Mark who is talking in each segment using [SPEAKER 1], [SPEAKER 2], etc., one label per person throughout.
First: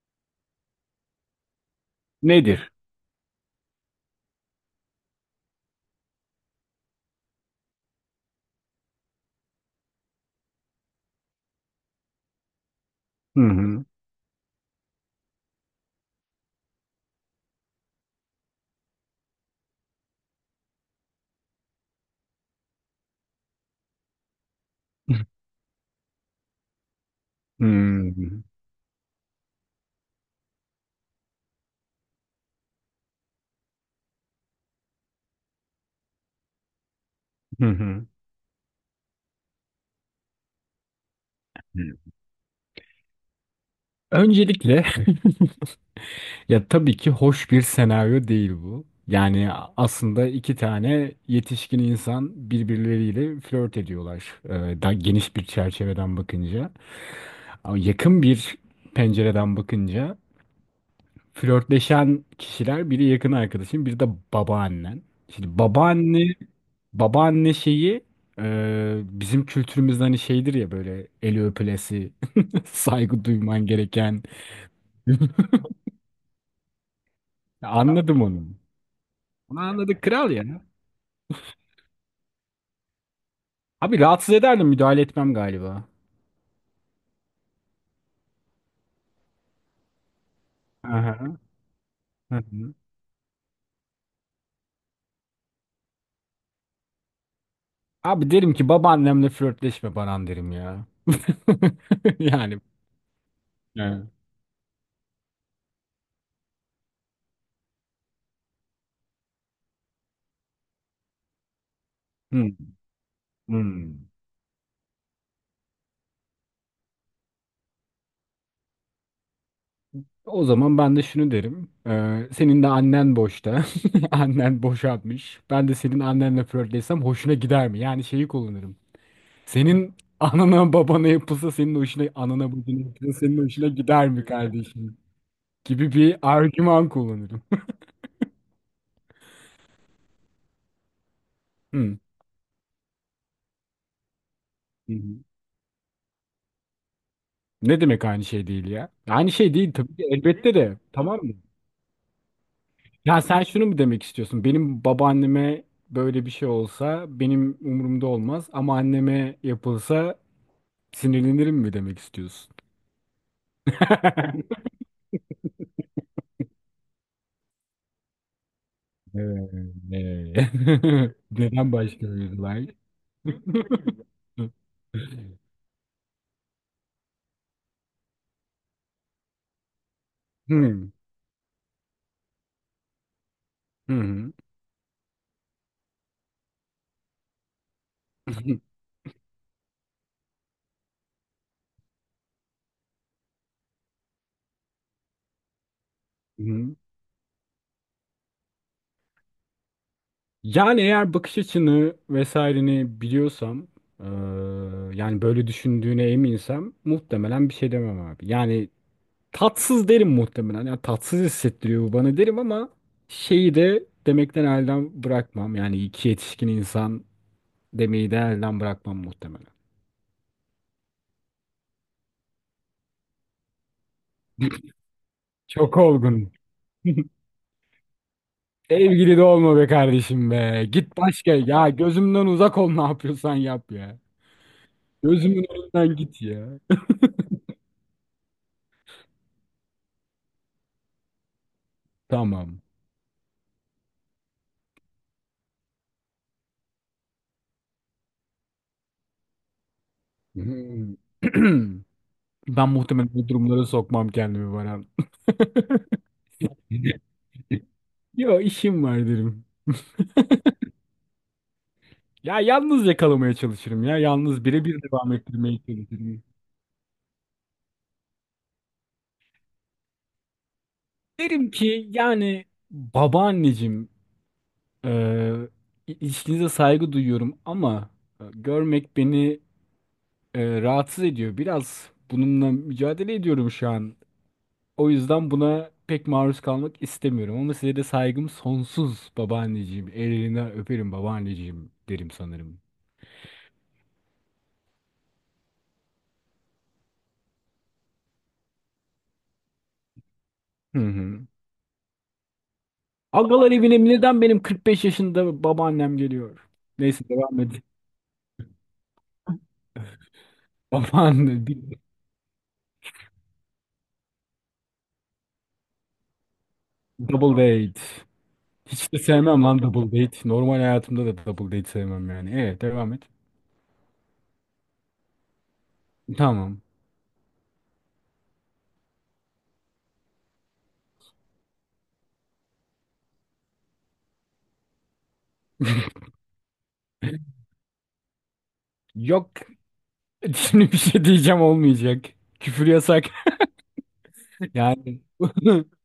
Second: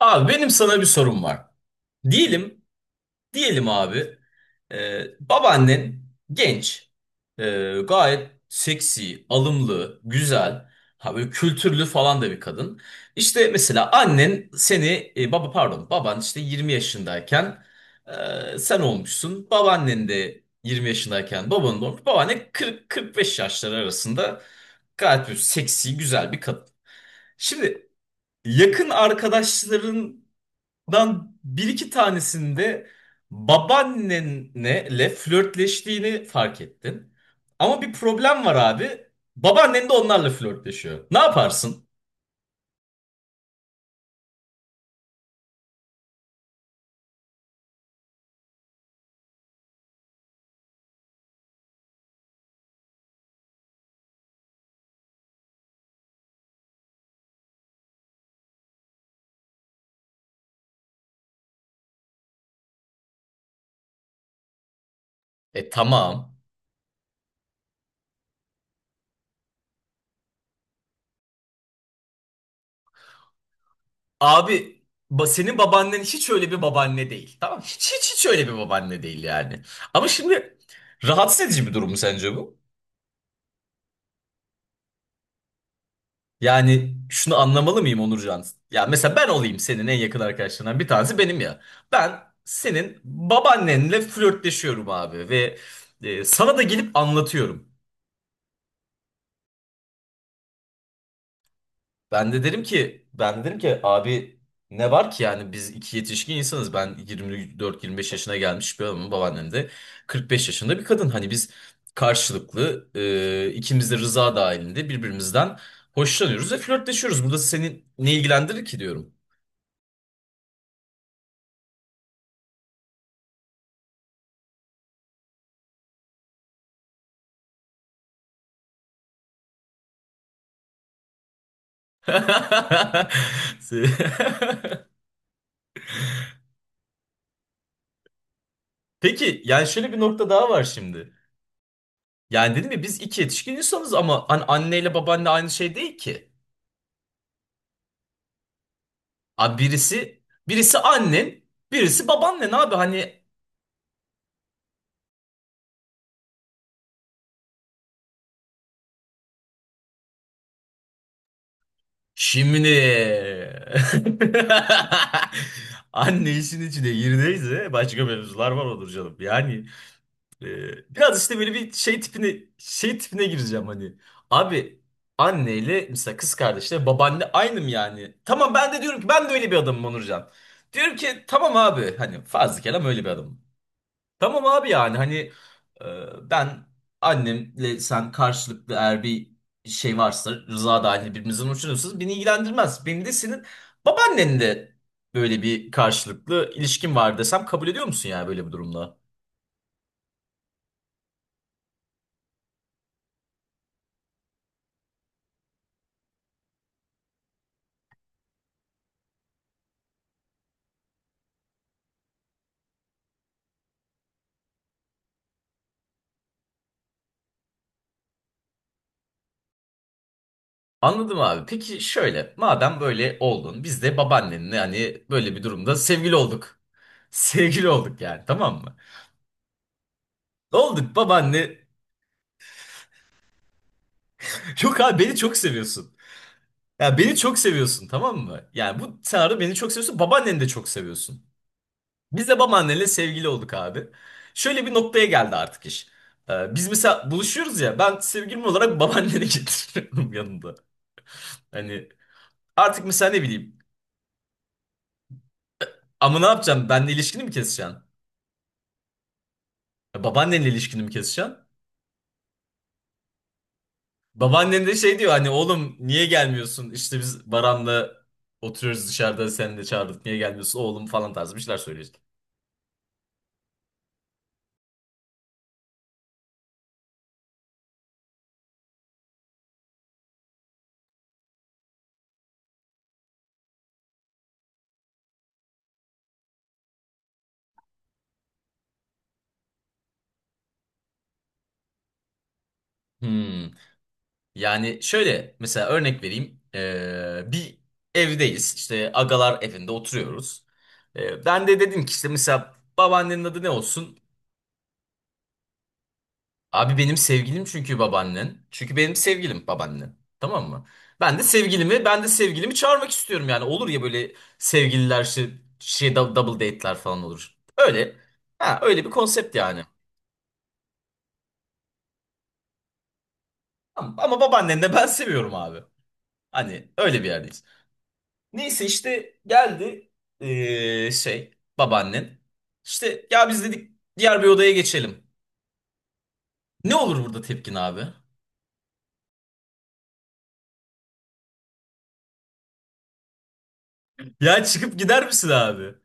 [SPEAKER 1] Abi benim sana bir sorum var. Diyelim,
[SPEAKER 2] Nedir?
[SPEAKER 1] diyelim abi, babaannen genç, e, gayet seksi, alımlı, güzel, ha böyle kültürlü falan da bir kadın.
[SPEAKER 2] Hı
[SPEAKER 1] İşte
[SPEAKER 2] hı.
[SPEAKER 1] mesela annen seni, baba pardon, baban işte 20 yaşındayken sen olmuşsun. Babaannen de 20 yaşındayken babanın da olmuş. Babaanne 40-45 yaşları arasında gayet bir seksi, güzel bir kadın.
[SPEAKER 2] Hı
[SPEAKER 1] Şimdi
[SPEAKER 2] hı.
[SPEAKER 1] yakın arkadaşların ben bir iki tanesinde babaannenle flörtleştiğini fark ettin. Ama bir
[SPEAKER 2] Hı.
[SPEAKER 1] problem var abi. Babaannen de onlarla flörtleşiyor. Ne yaparsın?
[SPEAKER 2] Öncelikle ya tabii ki hoş bir senaryo değil bu. Yani aslında iki tane yetişkin insan birbirleriyle flört ediyorlar. Daha geniş bir çerçeveden bakınca. Ama yakın bir pencereden bakınca flörtleşen kişiler biri yakın arkadaşın, biri de babaannen. Şimdi
[SPEAKER 1] E tamam.
[SPEAKER 2] babaanne babaanne şeyi bizim kültürümüzde hani şeydir ya böyle eli öpülesi, saygı duyman gereken.
[SPEAKER 1] Abi senin babaannen hiç öyle bir babaanne değil. Tamam
[SPEAKER 2] Ya
[SPEAKER 1] hiç hiç
[SPEAKER 2] anladım
[SPEAKER 1] hiç
[SPEAKER 2] onu.
[SPEAKER 1] öyle bir babaanne değil
[SPEAKER 2] Onu
[SPEAKER 1] yani.
[SPEAKER 2] anladık
[SPEAKER 1] Ama
[SPEAKER 2] kral
[SPEAKER 1] şimdi
[SPEAKER 2] ya.
[SPEAKER 1] rahatsız edici bir durum mu sence bu?
[SPEAKER 2] Abi rahatsız ederdim müdahale etmem galiba.
[SPEAKER 1] Yani şunu anlamalı mıyım, Onurcan? Ya mesela ben olayım, senin en yakın arkadaşlarından bir tanesi
[SPEAKER 2] Aha,
[SPEAKER 1] benim ya. Ben
[SPEAKER 2] hı hı.
[SPEAKER 1] senin babaannenle flörtleşiyorum abi ve sana da gelip anlatıyorum.
[SPEAKER 2] Abi derim ki babaannemle flörtleşme Baran derim ya.
[SPEAKER 1] Ben de
[SPEAKER 2] Yani.
[SPEAKER 1] derim ki ben de derim ki
[SPEAKER 2] Yani.
[SPEAKER 1] abi ne var ki, yani biz iki yetişkin insanız. Ben 24-25 yaşına gelmiş bir adamım, babaannem de 45 yaşında bir kadın. Hani biz
[SPEAKER 2] Hı,
[SPEAKER 1] karşılıklı ikimiz
[SPEAKER 2] hı.
[SPEAKER 1] de rıza dahilinde birbirimizden hoşlanıyoruz ve flörtleşiyoruz. Burada seni ne ilgilendirir ki diyorum.
[SPEAKER 2] O zaman ben de şunu derim. Senin de annen boşta. Annen boşanmış. Ben de senin annenle flörtleşsem hoşuna gider mi? Yani şeyi kullanırım. Senin anana babana yapılsa senin hoşuna, Anana babana yapılsa senin hoşuna
[SPEAKER 1] Se-
[SPEAKER 2] gider mi kardeşim? Gibi bir argüman kullanırım.
[SPEAKER 1] Peki yani şöyle bir nokta daha var şimdi.
[SPEAKER 2] Hı.
[SPEAKER 1] Yani dedim ya, biz iki yetişkin insanız ama hani
[SPEAKER 2] Hı
[SPEAKER 1] anneyle
[SPEAKER 2] hı.
[SPEAKER 1] babaanne aynı şey değil ki.
[SPEAKER 2] Ne demek aynı şey değil ya? Aynı şey
[SPEAKER 1] Abi
[SPEAKER 2] değil tabii ki
[SPEAKER 1] birisi
[SPEAKER 2] elbette
[SPEAKER 1] birisi
[SPEAKER 2] de. Tamam mı?
[SPEAKER 1] annen, birisi babaannen abi
[SPEAKER 2] Ya
[SPEAKER 1] hani
[SPEAKER 2] sen şunu mu demek istiyorsun? Benim babaanneme böyle bir şey olsa benim umurumda olmaz ama anneme yapılsa sinirlenirim mi demek istiyorsun?
[SPEAKER 1] şimdi anne işin içine girdiyse başka mevzular var, olur canım.
[SPEAKER 2] Evet.
[SPEAKER 1] Yani biraz işte böyle bir
[SPEAKER 2] Neden
[SPEAKER 1] şey
[SPEAKER 2] başka bir
[SPEAKER 1] tipine
[SPEAKER 2] like?
[SPEAKER 1] şey tipine gireceğim hani. Abi anneyle mesela kız kardeşle babaanne aynı mı yani? Tamam, ben de diyorum ki ben de öyle bir adamım Onurcan.
[SPEAKER 2] Hmm.
[SPEAKER 1] Diyorum ki tamam abi, hani fazla kelam, öyle bir adamım.
[SPEAKER 2] Hı hı.
[SPEAKER 1] Tamam abi yani hani ben annemle sen karşılıklı, eğer bir şey varsa, rıza dahil birbirinizden hoşlanıyorsanız beni ilgilendirmez. Beni de senin babaannenle böyle bir
[SPEAKER 2] Hı
[SPEAKER 1] karşılıklı
[SPEAKER 2] hı.
[SPEAKER 1] ilişkin var desem kabul ediyor musun yani böyle bir durumda?
[SPEAKER 2] Yani eğer bakış açını vesaireni biliyorsam, eee, yani böyle düşündüğüne eminsem muhtemelen bir şey demem abi. Yani tatsız derim muhtemelen. Yani tatsız hissettiriyor bu bana derim ama şeyi de demekten elden bırakmam. Yani iki yetişkin insan demeyi de elden bırakmam muhtemelen.
[SPEAKER 1] Anladım abi. Peki şöyle, madem böyle oldun, biz de babaannenle hani böyle bir durumda
[SPEAKER 2] Çok
[SPEAKER 1] sevgili
[SPEAKER 2] olgun.
[SPEAKER 1] olduk. Sevgili olduk yani, tamam mı?
[SPEAKER 2] Sevgili de olma be kardeşim be.
[SPEAKER 1] Olduk
[SPEAKER 2] Git başka.
[SPEAKER 1] babaanne.
[SPEAKER 2] Ya gözümden uzak ol ne yapıyorsan yap ya.
[SPEAKER 1] Yok abi, beni çok
[SPEAKER 2] Gözümün
[SPEAKER 1] seviyorsun.
[SPEAKER 2] önünden git ya.
[SPEAKER 1] Ya beni çok seviyorsun, tamam mı? Yani bu senaryo, beni çok seviyorsun, babaanneni de çok seviyorsun. Biz de
[SPEAKER 2] Tamam.
[SPEAKER 1] babaannenle sevgili olduk abi. Şöyle bir noktaya geldi artık iş. Biz mesela buluşuyoruz ya, ben sevgilim olarak babaanneni getiriyorum yanımda.
[SPEAKER 2] Hmm.
[SPEAKER 1] Hani
[SPEAKER 2] Ben
[SPEAKER 1] artık mesela
[SPEAKER 2] muhtemelen
[SPEAKER 1] ne
[SPEAKER 2] bu
[SPEAKER 1] bileyim,
[SPEAKER 2] durumlara sokmam kendimi Baran.
[SPEAKER 1] ama ne yapacağım, benle ilişkini mi keseceksin?
[SPEAKER 2] Yo işim var derim.
[SPEAKER 1] Ya, babaannenle ilişkini mi keseceksin?
[SPEAKER 2] Ya yalnız yakalamaya çalışırım ya. Yalnız
[SPEAKER 1] Babaannen de
[SPEAKER 2] birebir
[SPEAKER 1] şey diyor,
[SPEAKER 2] devam
[SPEAKER 1] hani
[SPEAKER 2] ettirmeye
[SPEAKER 1] oğlum niye
[SPEAKER 2] çalışırım.
[SPEAKER 1] gelmiyorsun? İşte biz Baran'la oturuyoruz dışarıda, seni de çağırdık niye gelmiyorsun oğlum falan tarzı bir
[SPEAKER 2] Derim
[SPEAKER 1] şeyler söylüyor
[SPEAKER 2] ki
[SPEAKER 1] işte.
[SPEAKER 2] yani babaanneciğim, e, ilişkinize saygı duyuyorum ama görmek beni rahatsız ediyor. Biraz bununla mücadele ediyorum şu an. O yüzden buna pek maruz kalmak istemiyorum ama size de saygım sonsuz babaanneciğim. Ellerinden öperim babaanneciğim derim sanırım.
[SPEAKER 1] Hmm. Yani şöyle mesela örnek vereyim. Bir evdeyiz işte, agalar evinde oturuyoruz.
[SPEAKER 2] Hı hı.
[SPEAKER 1] Ben de dedim ki işte mesela babaannenin adı ne
[SPEAKER 2] Agalar evine
[SPEAKER 1] olsun?
[SPEAKER 2] neden benim 45 yaşında babaannem geliyor?
[SPEAKER 1] Abi benim
[SPEAKER 2] Neyse devam
[SPEAKER 1] sevgilim
[SPEAKER 2] edin.
[SPEAKER 1] çünkü babaannen. Çünkü benim sevgilim babaannen. Tamam mı? Ben de
[SPEAKER 2] Babaanne bir
[SPEAKER 1] sevgilimi, ben de sevgilimi çağırmak istiyorum yani. Olur ya, böyle sevgililer şey, double date'ler falan
[SPEAKER 2] double
[SPEAKER 1] olur.
[SPEAKER 2] date.
[SPEAKER 1] Öyle. Ha, öyle bir
[SPEAKER 2] Hiç de
[SPEAKER 1] konsept
[SPEAKER 2] sevmem lan
[SPEAKER 1] yani.
[SPEAKER 2] double date. Normal hayatımda da double date sevmem yani. Evet devam et.
[SPEAKER 1] Ama, ama babaannen de ben seviyorum abi.
[SPEAKER 2] Tamam.
[SPEAKER 1] Hani öyle bir yerdeyiz. Neyse işte geldi babaannen. İşte ya biz dedik diğer bir odaya geçelim. Ne olur burada tepkin abi?
[SPEAKER 2] Yok şimdi bir şey diyeceğim olmayacak. Küfür yasak.
[SPEAKER 1] Ya çıkıp
[SPEAKER 2] Yani.
[SPEAKER 1] gider misin abi?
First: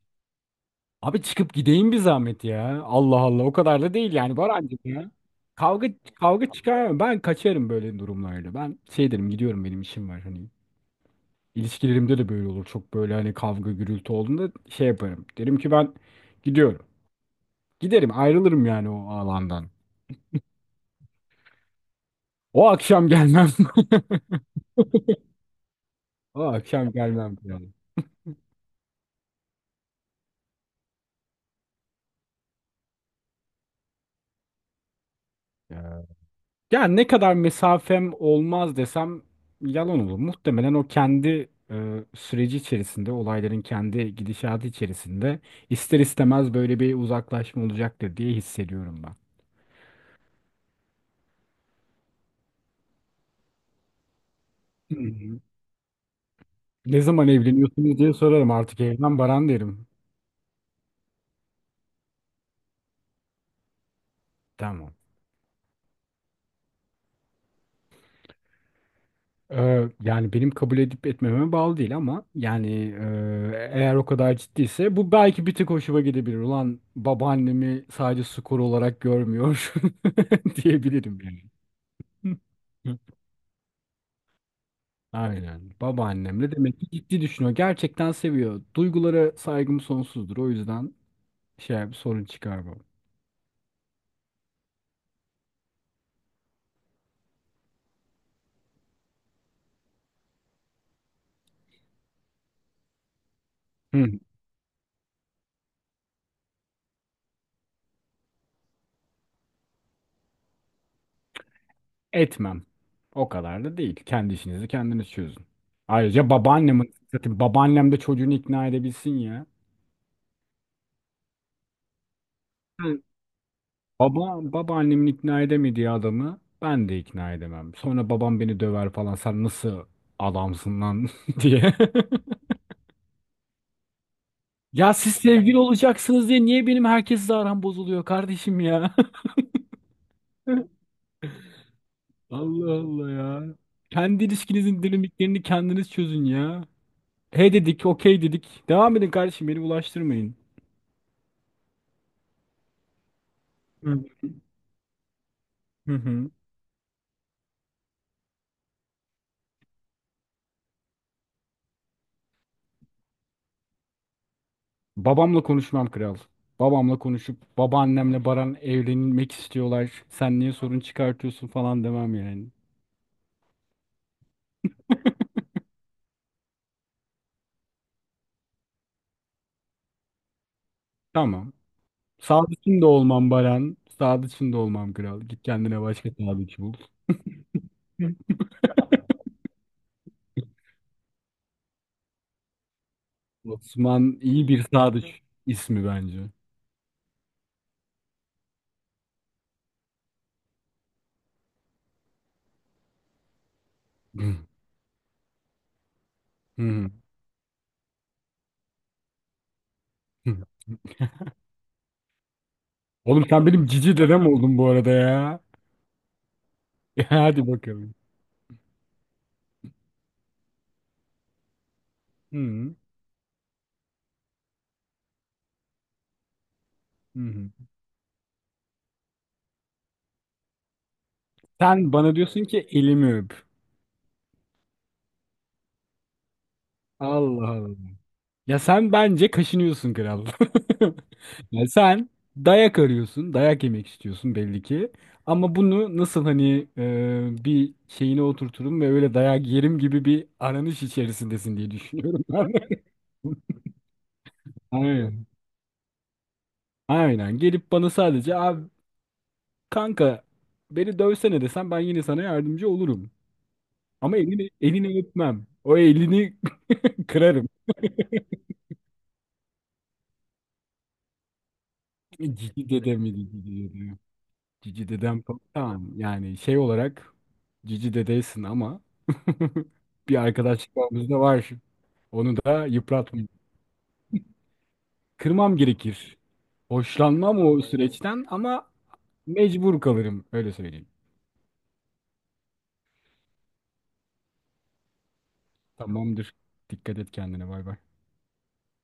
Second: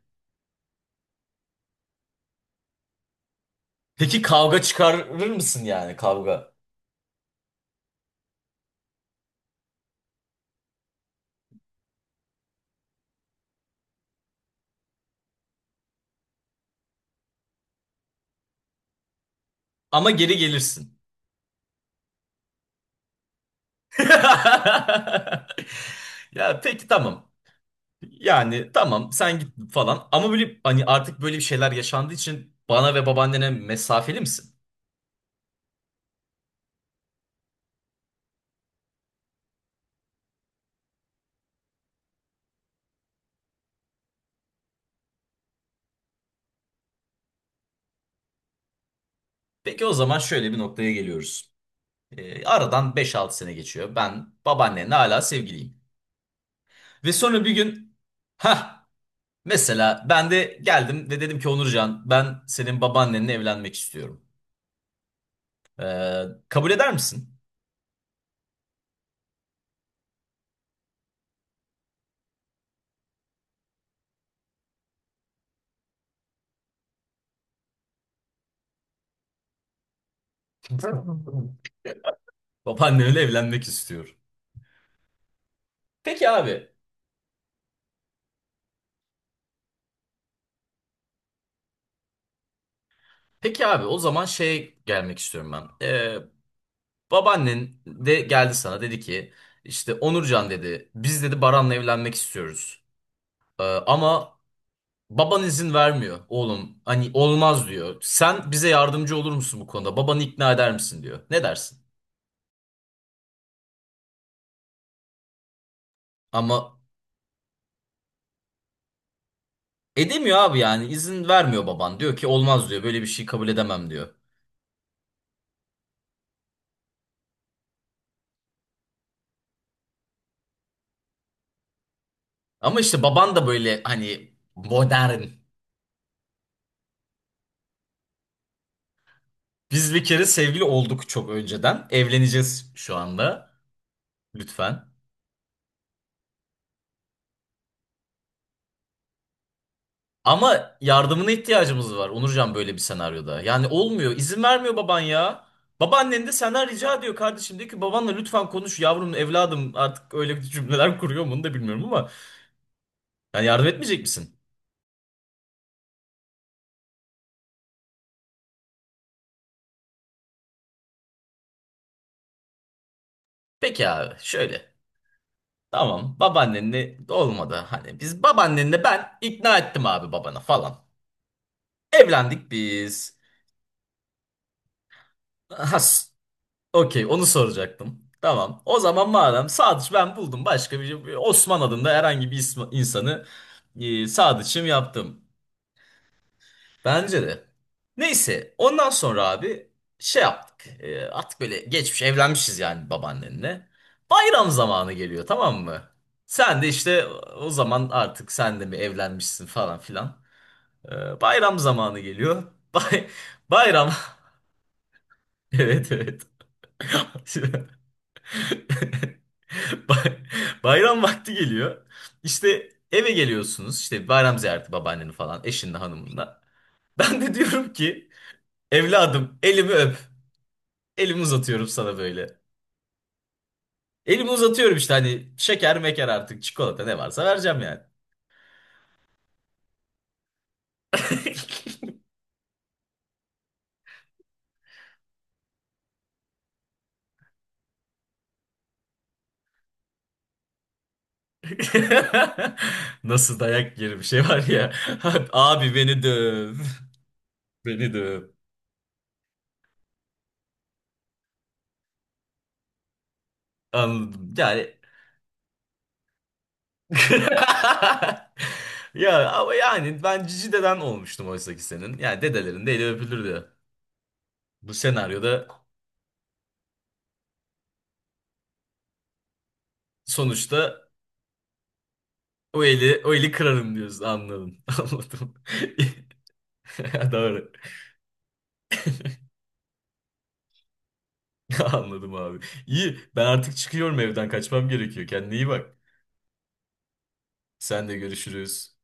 [SPEAKER 2] Abi çıkıp gideyim bir zahmet ya. Allah Allah o kadar da değil
[SPEAKER 1] Peki
[SPEAKER 2] yani
[SPEAKER 1] kavga
[SPEAKER 2] Barancık ya.
[SPEAKER 1] çıkarır mısın
[SPEAKER 2] Kavga
[SPEAKER 1] yani,
[SPEAKER 2] kavga
[SPEAKER 1] kavga?
[SPEAKER 2] çıkar. Ben kaçarım böyle durumlarda. Ben şey derim gidiyorum benim işim var hani. İlişkilerimde de böyle olur. Çok böyle hani kavga gürültü olduğunda şey yaparım. Derim ki ben gidiyorum. Giderim ayrılırım yani o alandan.
[SPEAKER 1] Ama geri gelirsin.
[SPEAKER 2] O akşam gelmem. O
[SPEAKER 1] Ya peki
[SPEAKER 2] akşam
[SPEAKER 1] tamam.
[SPEAKER 2] gelmem yani.
[SPEAKER 1] Yani tamam, sen git falan. Ama böyle hani artık böyle bir şeyler yaşandığı için bana ve babaannene mesafeli misin?
[SPEAKER 2] Yani ne kadar mesafem olmaz desem yalan olur. Muhtemelen o kendi süreci içerisinde, olayların kendi gidişatı içerisinde ister istemez böyle bir uzaklaşma olacaktır diye hissediyorum ben.
[SPEAKER 1] Peki o zaman şöyle bir noktaya geliyoruz. Aradan beş altı sene geçiyor. Ben babaannenle
[SPEAKER 2] Hı
[SPEAKER 1] hala
[SPEAKER 2] hı.
[SPEAKER 1] sevgiliyim.
[SPEAKER 2] Ne
[SPEAKER 1] Ve
[SPEAKER 2] zaman
[SPEAKER 1] sonra bir gün
[SPEAKER 2] evleniyorsunuz diye sorarım artık
[SPEAKER 1] ha
[SPEAKER 2] evden Baran derim.
[SPEAKER 1] mesela ben de geldim ve dedim ki Onurcan, ben senin babaannenle evlenmek istiyorum.
[SPEAKER 2] Tamam.
[SPEAKER 1] Kabul eder misin?
[SPEAKER 2] Yani benim kabul edip etmememe bağlı değil ama yani eğer o kadar ciddiyse bu belki bir tık hoşuma gidebilir. Ulan babaannemi sadece skor olarak görmüyor diyebilirim yani. Hı.
[SPEAKER 1] Babaannemle evlenmek istiyor.
[SPEAKER 2] Aynen.
[SPEAKER 1] Peki
[SPEAKER 2] Babaannemle
[SPEAKER 1] abi.
[SPEAKER 2] demek ki ciddi düşünüyor. Gerçekten seviyor. Duygulara saygım sonsuzdur. O yüzden şey bir sorun çıkarmam.
[SPEAKER 1] Peki abi, o zaman şey gelmek istiyorum ben. Babaannen de geldi sana dedi ki işte Onurcan dedi, biz dedi Baran'la evlenmek istiyoruz.
[SPEAKER 2] Hı.
[SPEAKER 1] Ama baban izin vermiyor oğlum. Hani olmaz diyor. Sen bize yardımcı olur musun bu konuda? Babanı ikna eder misin diyor. Ne dersin?
[SPEAKER 2] Etmem. O kadar da değil. Kendi işinizi kendiniz çözün. Ayrıca
[SPEAKER 1] Ama
[SPEAKER 2] babaannemin zaten babaannem de çocuğunu ikna edebilsin ya.
[SPEAKER 1] edemiyor abi, yani izin vermiyor baban. Diyor ki olmaz diyor, böyle
[SPEAKER 2] Hı.
[SPEAKER 1] bir şey kabul edemem diyor.
[SPEAKER 2] Baba babaannemin ikna edemediği adamı ben de ikna edemem. Sonra babam beni döver falan. Sen nasıl adamsın lan diye.
[SPEAKER 1] Ama işte baban da böyle hani
[SPEAKER 2] Ya siz
[SPEAKER 1] modern.
[SPEAKER 2] sevgili olacaksınız diye niye benim herkesle aram bozuluyor kardeşim ya?
[SPEAKER 1] Biz bir kere sevgili
[SPEAKER 2] Allah
[SPEAKER 1] olduk çok önceden. Evleneceğiz şu
[SPEAKER 2] Allah ya.
[SPEAKER 1] anda.
[SPEAKER 2] Kendi ilişkinizin
[SPEAKER 1] Lütfen.
[SPEAKER 2] dinamiklerini kendiniz çözün ya. He dedik, okey dedik. Devam edin kardeşim, beni bulaştırmayın.
[SPEAKER 1] Ama yardımına ihtiyacımız var Onurcan, böyle bir senaryoda. Yani
[SPEAKER 2] Hı.
[SPEAKER 1] olmuyor. İzin vermiyor baban ya.
[SPEAKER 2] Hı
[SPEAKER 1] Babaannen
[SPEAKER 2] hı.
[SPEAKER 1] de senden rica ediyor kardeşim. Diyor ki babanla lütfen konuş yavrum evladım. Artık öyle bir cümleler kuruyor mu onu da bilmiyorum ama. Yani yardım etmeyecek misin?
[SPEAKER 2] Babamla konuşmam kral. Babamla konuşup babaannemle Baran evlenmek istiyorlar. Sen niye sorun çıkartıyorsun falan demem yani.
[SPEAKER 1] Peki abi şöyle. Tamam, babaannenle olmadı. Hani biz babaannenle, ben ikna ettim abi babana falan.
[SPEAKER 2] Tamam.
[SPEAKER 1] Evlendik
[SPEAKER 2] Sadıçın da
[SPEAKER 1] biz.
[SPEAKER 2] olmam Baran. Sadıçın da olmam kral. Git kendine başka
[SPEAKER 1] Has.
[SPEAKER 2] sadıç bul.
[SPEAKER 1] Okey, onu soracaktım.
[SPEAKER 2] Hı.
[SPEAKER 1] Tamam. O zaman madem Sadıç ben buldum, başka bir Osman adında herhangi bir insanı
[SPEAKER 2] Osman iyi bir
[SPEAKER 1] Sadıç'ım
[SPEAKER 2] sadıç
[SPEAKER 1] yaptım.
[SPEAKER 2] ismi bence.
[SPEAKER 1] Bence de. Neyse ondan sonra abi şey yaptık. E, artık böyle geçmiş evlenmişiz yani babaannenle.
[SPEAKER 2] Hı
[SPEAKER 1] Bayram zamanı geliyor, tamam mı? Sen de
[SPEAKER 2] hı.
[SPEAKER 1] işte o zaman artık sen de mi evlenmişsin falan filan.
[SPEAKER 2] Hı.
[SPEAKER 1] E, bayram zamanı geliyor. Bay
[SPEAKER 2] Oğlum sen benim
[SPEAKER 1] bayram.
[SPEAKER 2] cici dedem oldun bu arada ya.
[SPEAKER 1] Evet, evet.
[SPEAKER 2] Ya hadi bakalım.
[SPEAKER 1] Bay- Bayram vakti geliyor.
[SPEAKER 2] Hı
[SPEAKER 1] İşte
[SPEAKER 2] hı.
[SPEAKER 1] eve geliyorsunuz. İşte bayram ziyareti babaannenin falan, eşinle, hanımınla. Ben de
[SPEAKER 2] Hı.
[SPEAKER 1] diyorum ki evladım elimi öp. Elimi uzatıyorum
[SPEAKER 2] Sen
[SPEAKER 1] sana
[SPEAKER 2] bana
[SPEAKER 1] böyle.
[SPEAKER 2] diyorsun ki elimi öp.
[SPEAKER 1] Elimi uzatıyorum işte, hani şeker meker artık çikolata ne varsa
[SPEAKER 2] Allah
[SPEAKER 1] vereceğim
[SPEAKER 2] Allah.
[SPEAKER 1] yani.
[SPEAKER 2] Ya sen bence kaşınıyorsun kral. Ya sen dayak arıyorsun, dayak yemek istiyorsun belli ki. Ama bunu nasıl hani bir şeyine oturturum ve öyle dayak yerim gibi bir aranış içerisindesin diye düşünüyorum ben.
[SPEAKER 1] Nasıl dayak yeri bir şey var ya.
[SPEAKER 2] Aynen.
[SPEAKER 1] Abi beni döv.
[SPEAKER 2] Aynen. Gelip bana
[SPEAKER 1] Beni döv.
[SPEAKER 2] sadece abi kanka beni dövsene desem ben yine sana yardımcı olurum. Ama
[SPEAKER 1] Anladım.
[SPEAKER 2] elini
[SPEAKER 1] Yani
[SPEAKER 2] elini öpmem. O elini kırarım.
[SPEAKER 1] ya ama yani ben cici deden olmuştum oysa ki senin. Yani
[SPEAKER 2] Cici
[SPEAKER 1] dedelerin de eli
[SPEAKER 2] dedem mi dedi,
[SPEAKER 1] öpülürdü.
[SPEAKER 2] cici dedem.
[SPEAKER 1] Bu
[SPEAKER 2] Cici dedem falan.
[SPEAKER 1] senaryoda
[SPEAKER 2] Tamam yani şey olarak cici dedeysin ama bir arkadaşlık
[SPEAKER 1] sonuçta
[SPEAKER 2] bağımız da var. Onu
[SPEAKER 1] o
[SPEAKER 2] da
[SPEAKER 1] eli, o
[SPEAKER 2] yıpratmayayım.
[SPEAKER 1] eli kırarım diyorsun, anladım. Anladım.
[SPEAKER 2] Kırmam gerekir. Hoşlanmam
[SPEAKER 1] Doğru.
[SPEAKER 2] o süreçten ama mecbur kalırım öyle söyleyeyim.
[SPEAKER 1] Anladım abi. İyi, ben artık çıkıyorum, evden kaçmam gerekiyor. Kendine iyi bak.
[SPEAKER 2] Tamamdır. Dikkat et kendine bay bay.
[SPEAKER 1] Sen de, görüşürüz.